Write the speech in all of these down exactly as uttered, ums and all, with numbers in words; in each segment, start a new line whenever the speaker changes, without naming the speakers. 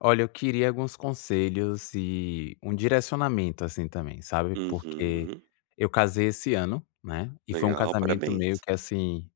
Olha, eu queria alguns conselhos e um direcionamento, assim, também, sabe, porque
Uhum.
eu casei esse ano, né, e foi um
Legal,
casamento meio
parabéns.
que assim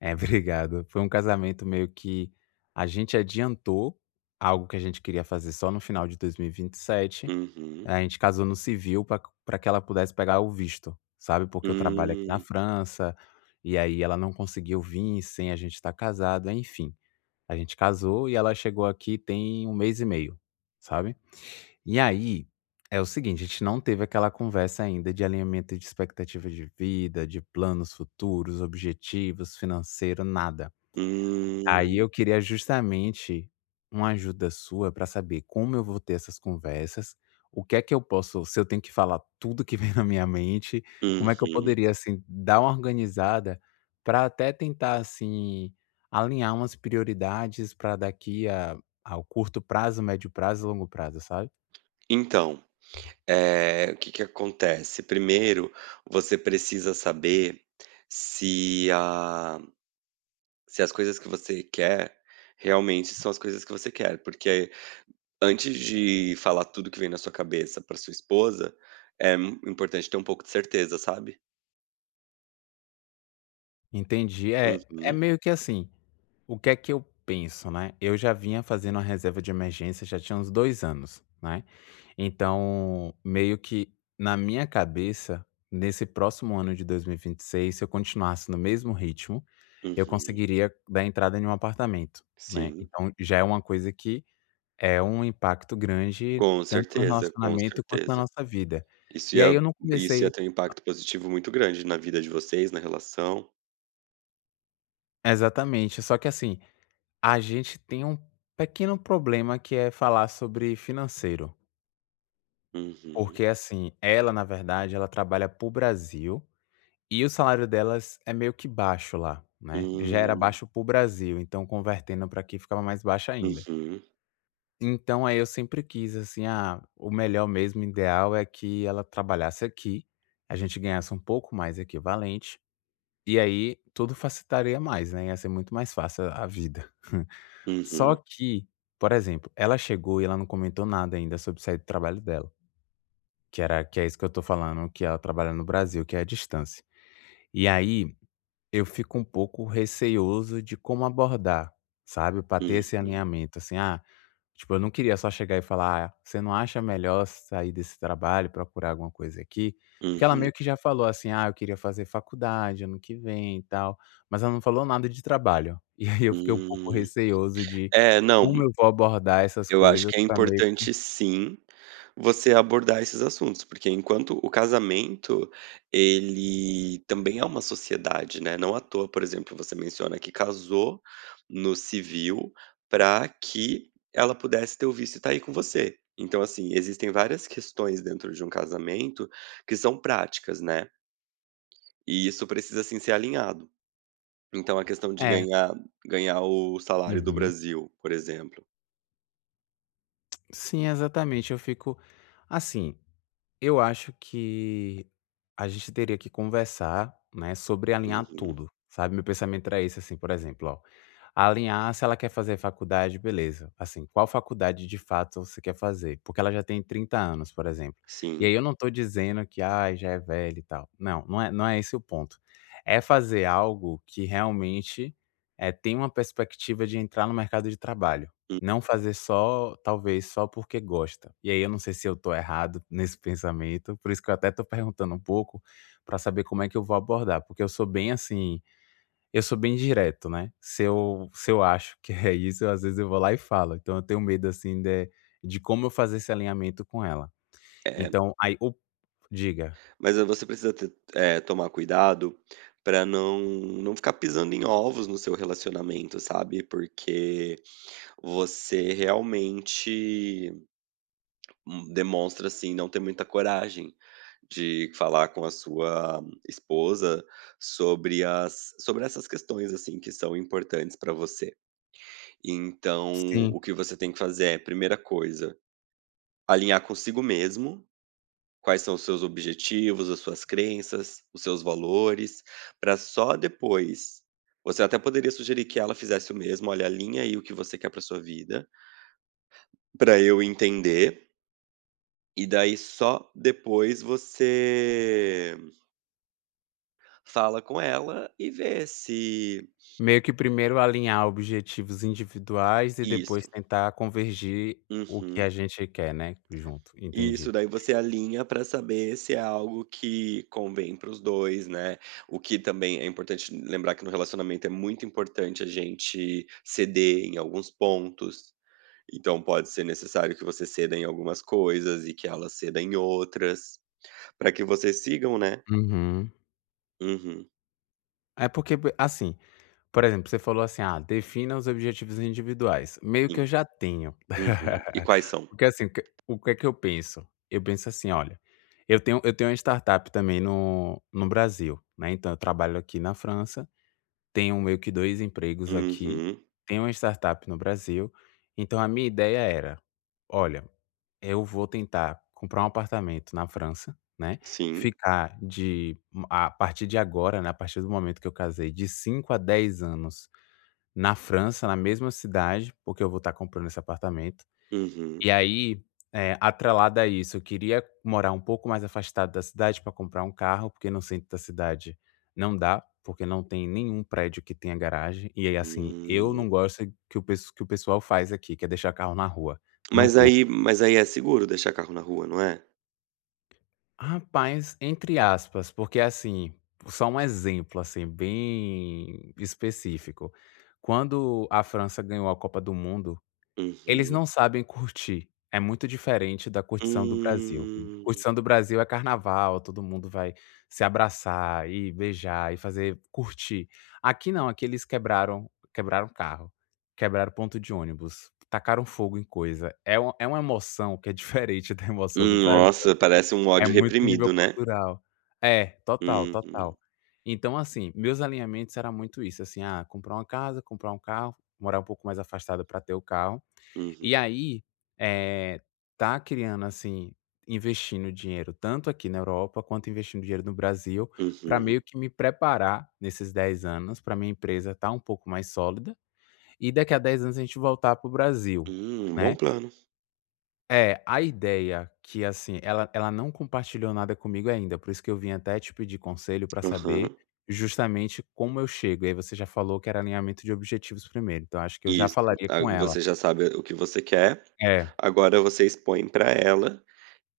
é, obrigado. Foi um casamento meio que a gente adiantou algo que a gente queria fazer só no final de dois mil e vinte e sete.
Uhum.
A gente casou no civil para para que ela pudesse pegar o visto, sabe, porque eu trabalho aqui na
Hum.
França, e aí ela não conseguiu vir sem a gente estar casado, enfim. A gente casou e ela chegou aqui tem um mês e meio, sabe. E aí, é o seguinte, a gente não teve aquela conversa ainda de alinhamento de expectativa de vida, de planos futuros, objetivos, financeiro, nada. Aí
Hum.
eu queria justamente uma ajuda sua para saber como eu vou ter essas conversas, o que é que eu posso se eu tenho que falar tudo que vem na minha mente, como é que eu
Uhum.
poderia, assim, dar uma organizada para até tentar, assim, alinhar umas prioridades para daqui a ao curto prazo, médio prazo e longo prazo, sabe.
Então, eh, o que que acontece? Primeiro, você precisa saber se a se as coisas que você quer realmente são as coisas que você quer, porque antes de falar tudo que vem na sua cabeça para sua esposa, é mu- importante ter um pouco de certeza, sabe?
Entendi. É é
Uhum,
meio que assim, o que é que eu penso, né, eu já vinha fazendo uma reserva de emergência já tinha uns dois anos, né. Então, meio que na minha cabeça, nesse próximo ano de dois mil e vinte e seis, se eu continuasse no mesmo ritmo, eu
uhum.
conseguiria dar entrada em um apartamento, né.
Sim,
Então já é uma coisa que é um impacto grande
com
tanto no
certeza, com
relacionamento quanto na
certeza.
nossa vida.
Isso
E aí
ia
eu não
isso
conversei
ia ter um impacto positivo muito grande na vida de vocês, na relação.
exatamente, só que assim, a gente tem um pequeno problema que é falar sobre financeiro,
Uhum.
porque assim, ela na verdade ela trabalha para o Brasil. E o salário delas é meio que baixo lá, né, já era
Hum.
baixo para o Brasil, então convertendo para aqui ficava mais baixo ainda.
Uhum,
Então aí eu sempre quis assim, ah, o melhor mesmo, o ideal é que ela trabalhasse aqui, a gente ganhasse um pouco mais equivalente, e aí tudo facilitaria mais, né, ia ser muito mais fácil a a vida. Só
uhum,
que, por exemplo, ela chegou e ela não comentou nada ainda sobre o sair do trabalho dela, que era que é isso que eu estou falando, que ela trabalha no Brasil, que é a distância. E aí eu fico um pouco receioso de como abordar, sabe, pra ter
uhum,
esse
uhum,
alinhamento, assim, ah, tipo, eu não queria só chegar e falar: "Ah, você não acha melhor sair desse trabalho procurar alguma coisa aqui?" Porque ela meio
uhum,
que já falou assim: "Ah, eu queria fazer faculdade ano que vem e tal", mas ela não falou nada de trabalho. E aí eu fiquei um pouco
hum.
receioso de
É, não,
como eu vou abordar essas
eu acho
coisas
que é
pra meio que
importante sim, você abordar esses assuntos, porque enquanto o casamento, ele também é uma sociedade, né, não à toa. Por exemplo, você menciona que casou no civil para que ela pudesse ter o visto e tá aí com você. Então, assim, existem várias questões dentro de um casamento que são práticas, né, e isso precisa, assim, ser alinhado. Então a questão de
é,
ganhar ganhar o salário do
uhum.
Brasil, por exemplo.
Sim, exatamente, eu fico assim. Eu acho que a gente teria que conversar, né, sobre alinhar
Uhum.
tudo, sabe? Meu pensamento era esse, assim, por exemplo, ó, alinhar se ela quer fazer faculdade, beleza. Assim, qual faculdade de fato você quer fazer? Porque ela já tem trinta anos, por exemplo. E aí
Sim.
eu não tô dizendo que, ai, já é velha e tal. Não, não é, não é esse o ponto. É fazer algo que realmente é, tem uma perspectiva de entrar no mercado de trabalho.
Hum.
Não fazer só talvez só porque gosta. E aí eu não sei se eu tô errado nesse pensamento, por isso que eu até tô perguntando um pouco, pra saber como é que eu vou abordar, porque eu sou bem assim, eu sou bem direto, né. Se eu se eu acho que é isso, eu às vezes eu vou lá e falo, então eu tenho medo, assim, de de como eu fazer esse alinhamento com ela.
É.
Então aí o diga.
Mas aí você precisa ter eh, tomar cuidado para não não ficar pisando em ovos no seu relacionamento, sabe, porque você realmente, hum, demonstra, assim, não ter muita coragem de falar com a sua esposa sobre as sobre essas questões, assim, que são importantes para você. Então
Sim,
o que você tem que fazer é, primeira coisa, alinhar consigo mesmo: quais são os seus objetivos, as suas crenças, os seus valores, para só depois. Você até poderia sugerir que ela fizesse o mesmo: "Olha, alinha aí o que você quer para sua vida, para eu entender", e daí só depois você fala com ela e vê se
meio que primeiro alinhar objetivos individuais e depois
isso.
tentar convergir o que a
Uhum.
gente quer, né, junto. Entendi.
Isso, daí você alinha para saber se é algo que convém para os dois, né. O que também é importante lembrar que no relacionamento é muito importante a gente ceder em alguns pontos, então pode ser necessário que você ceda em algumas coisas e que ela ceda em outras, para que vocês sigam, né.
Uhum.
Uhum,
É porque, p assim, por exemplo, você falou assim: "Ah, defina os objetivos individuais", meio que eu
sim,
já tenho.
uhum. E quais são?
Porque, assim, o que o que é que eu penso? Eu penso assim: "Olha, eu tenho eu tenho uma startup também no no Brasil, né, então eu trabalho aqui na França, tenho meio que dois empregos aqui,
Uhum,
tenho uma startup no Brasil", então a minha ideia era: "Olha", eu vou tentar comprar um apartamento na França, né,
sim,
ficar de hum, a partir de agora, né, a partir do momento que eu casei, de cinco a dez anos na França, na mesma cidade, porque eu vou estar comprando esse apartamento.
uhum.
E aí, eh, atrelado a isso, eu queria morar um pouco mais afastado da cidade para comprar um carro, porque no centro da cidade não dá, porque não tem nenhum prédio que tenha garagem. E aí, assim, eu
Hum.
não gosto que o pesso que o pessoal faz aqui, que é deixar carro na rua, não
Mas
curto.
aí mas aí é seguro deixar carro na rua, não é?
Rapaz, entre aspas, porque assim, só um exemplo assim bem específico. Quando a França ganhou a Copa do Mundo, eles
Uhum.
não sabem curtir. É muito diferente da curtição do Brasil.
Hum.
Curtição do Brasil é carnaval, todo mundo vai se abraçar e beijar e fazer curtir. Aqui não, aqui eles quebraram, quebraram carro, quebraram ponto de ônibus, tacaram fogo em coisa. É, um- é uma emoção que é diferente da emoção do
Hum,
Brasil.
nossa, parece um
É
ódio
muito nível
reprimido, né.
cultural. É, total,
Uhum,
total. Então, assim, meus alinhamentos era muito isso, assim, ah, comprar uma casa, comprar um carro, morar um pouco mais afastado para ter o carro.
uhum,
E aí, eh, tá criando, assim, investindo dinheiro tanto aqui na Europa quanto investindo dinheiro no Brasil, para
uhum.
meio que me preparar nesses dez anos, para minha empresa estar um pouco mais sólida, e daqui a dez anos a gente voltar para o Brasil,
Hum, bom
né.
plano.
É, a ideia que, assim, ela ela não compartilhou nada comigo ainda, por isso que eu vim até te pedir conselho para
Aham,
saber justamente como eu chego. E aí você já falou que era alinhamento de objetivos primeiro, então acho que eu já
isso.
falaria
Ah,
com ela.
você já sabe o que você quer,
É,
agora você expõe pra ela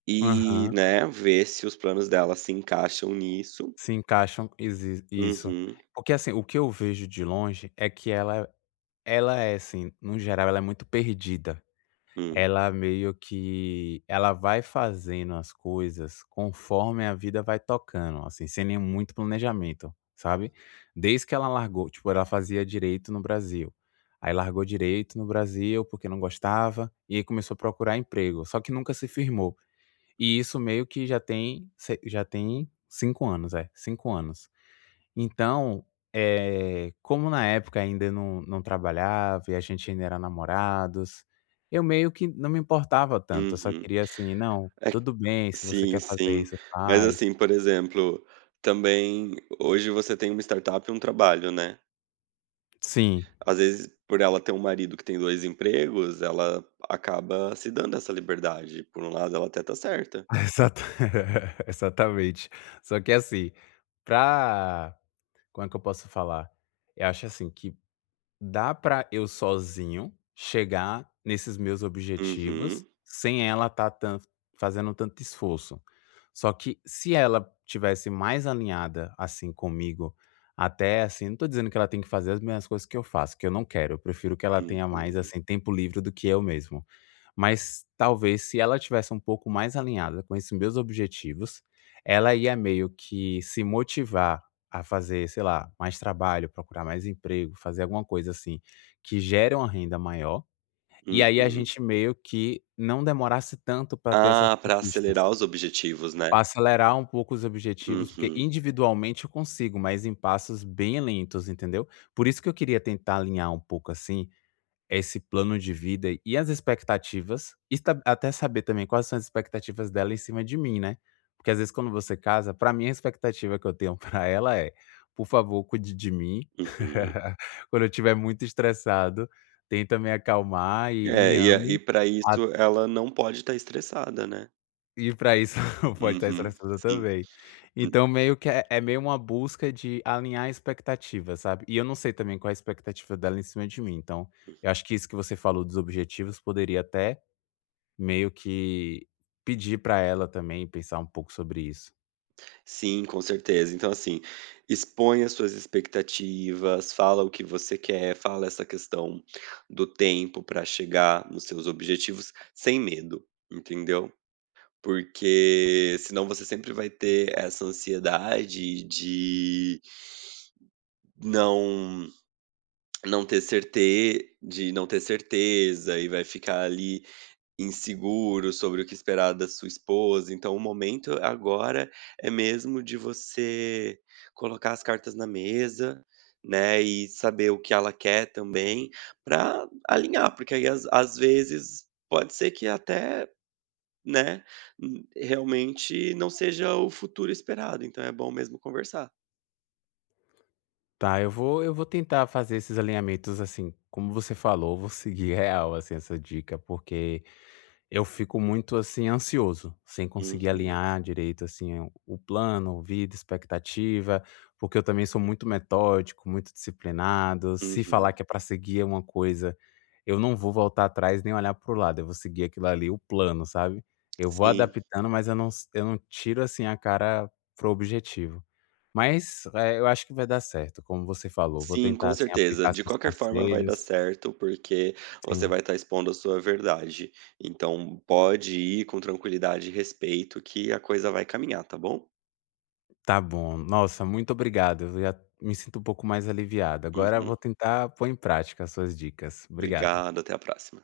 e,
aham,
né, vê se os planos dela se encaixam nisso.
se encaixam exi isso.
Uhum,
Porque, assim, o que eu vejo de longe é que ela ela é, assim, no geral, ela é muito perdida.
hum,
Ela meio que ela vai fazendo as coisas conforme a vida vai tocando, assim, sem nem muito planejamento, sabe. Desde que ela largou tipo, ela fazia direito no Brasil, aí largou direito no Brasil porque não gostava, e aí começou a procurar emprego, só que nunca se firmou. E isso meio que já tem se já tem cinco anos, é, cinco anos. Então, eh, como na época ainda não não trabalhava e a gente ainda era namorados, eu meio que não me importava tanto, eu só
uhum.
queria assim: "Não,
É,
tudo bem, se você
sim,
quer fazer
sim.
isso,
Mas,
faz".
assim, por exemplo, também hoje você tem uma startup e um trabalho, né.
Sim,
Às vezes, por ela ter um marido que tem dois empregos, ela acaba se dando essa liberdade. Por um lado, ela até tá certa.
exata exatamente. Só que assim, pra como é que eu posso falar? Eu acho assim que dá pra eu sozinho chegar nesses meus objetivos,
Uhum,
sem ela estar tan fazendo tanto esforço. Só que se ela tivesse mais alinhada, assim, comigo, até, assim, não tô dizendo que ela tem que fazer as mesmas coisas que eu faço, que eu não quero, eu prefiro que ela tenha mais,
uhum,
assim, tempo livre do que eu mesmo. Mas talvez se ela tivesse um pouco mais alinhada com esses meus objetivos, ela ia meio que se motivar a fazer, sei lá, mais trabalho, procurar mais emprego, fazer alguma coisa assim que gere uma renda maior, e aí a
uhum.
gente meio que não demorasse tanto para ter essas
Ah, para
conquistas.
acelerar os objetivos, né.
Para acelerar um pouco os objetivos, porque
Uhum,
individualmente eu consigo, mas em passos bem lentos, entendeu? Por isso que eu queria tentar alinhar um pouco assim, esse plano de vida e as expectativas, e ta até saber também quais são as expectativas dela em cima de mim, né. Porque às vezes quando você casa, pra mim a expectativa que eu tenho pra ela é: "Por favor, cuide de mim.
uhum.
Quando eu estiver muito estressado, tenta me acalmar e
É,
me
e a e
ame
pra isso ela não pode estar estressada, né.
e para isso pode estar
Uhum,
estressada
sim.
também". Então meio que é é meio uma busca de alinhar a expectativa, sabe. E eu não sei também qual é a expectativa dela em cima de mim, então eu acho que isso que você falou dos objetivos poderia até meio que pedir para ela também pensar um pouco sobre isso.
Sim, com certeza. Então, assim, expõe as suas expectativas, fala o que você quer, fala essa questão do tempo para chegar nos seus objetivos sem medo, entendeu? Porque senão você sempre vai ter essa ansiedade de não não ter certeza de não ter certeza e vai ficar ali inseguro sobre o que esperar da sua esposa, então o momento agora é mesmo de você colocar as cartas na mesa, né, e saber o que ela quer também, para alinhar, porque aí às às vezes pode ser que até, né, hum, realmente não seja o futuro esperado, então é bom mesmo conversar.
Tá, eu vou eu vou tentar fazer esses alinhamentos, assim, como você falou, eu vou seguir real, assim, essa dica, porque eu fico muito, assim, ansioso, sem conseguir
Uhum,
alinhar direito, assim, o o plano, vida, expectativa, porque eu também sou muito metódico, muito disciplinado. Se falar
uhum,
que é para seguir uma coisa, eu não vou voltar atrás nem olhar para o lado, eu vou seguir aquilo ali, o plano, sabe. Eu vou
sim.
adaptando, mas eu não s eu não tiro, assim, a cara pro objetivo. Mas, eh, eu acho que vai dar certo, como você falou, vou
Sim,
tentar,
com
assim,
certeza.
aplicar
De
seus
qualquer forma vai
conselhos.
dar certo, porque você
Sim.
vai estar expondo a sua verdade. Então pode ir com tranquilidade e respeito que a coisa vai caminhar, tá bom?
Tá bom. Nossa, muito obrigado. Eu já me sinto um pouco mais aliviado. Agora eu vou
Uhum.
tentar pôr em prática as suas dicas. Obrigado.
Obrigado, até a próxima.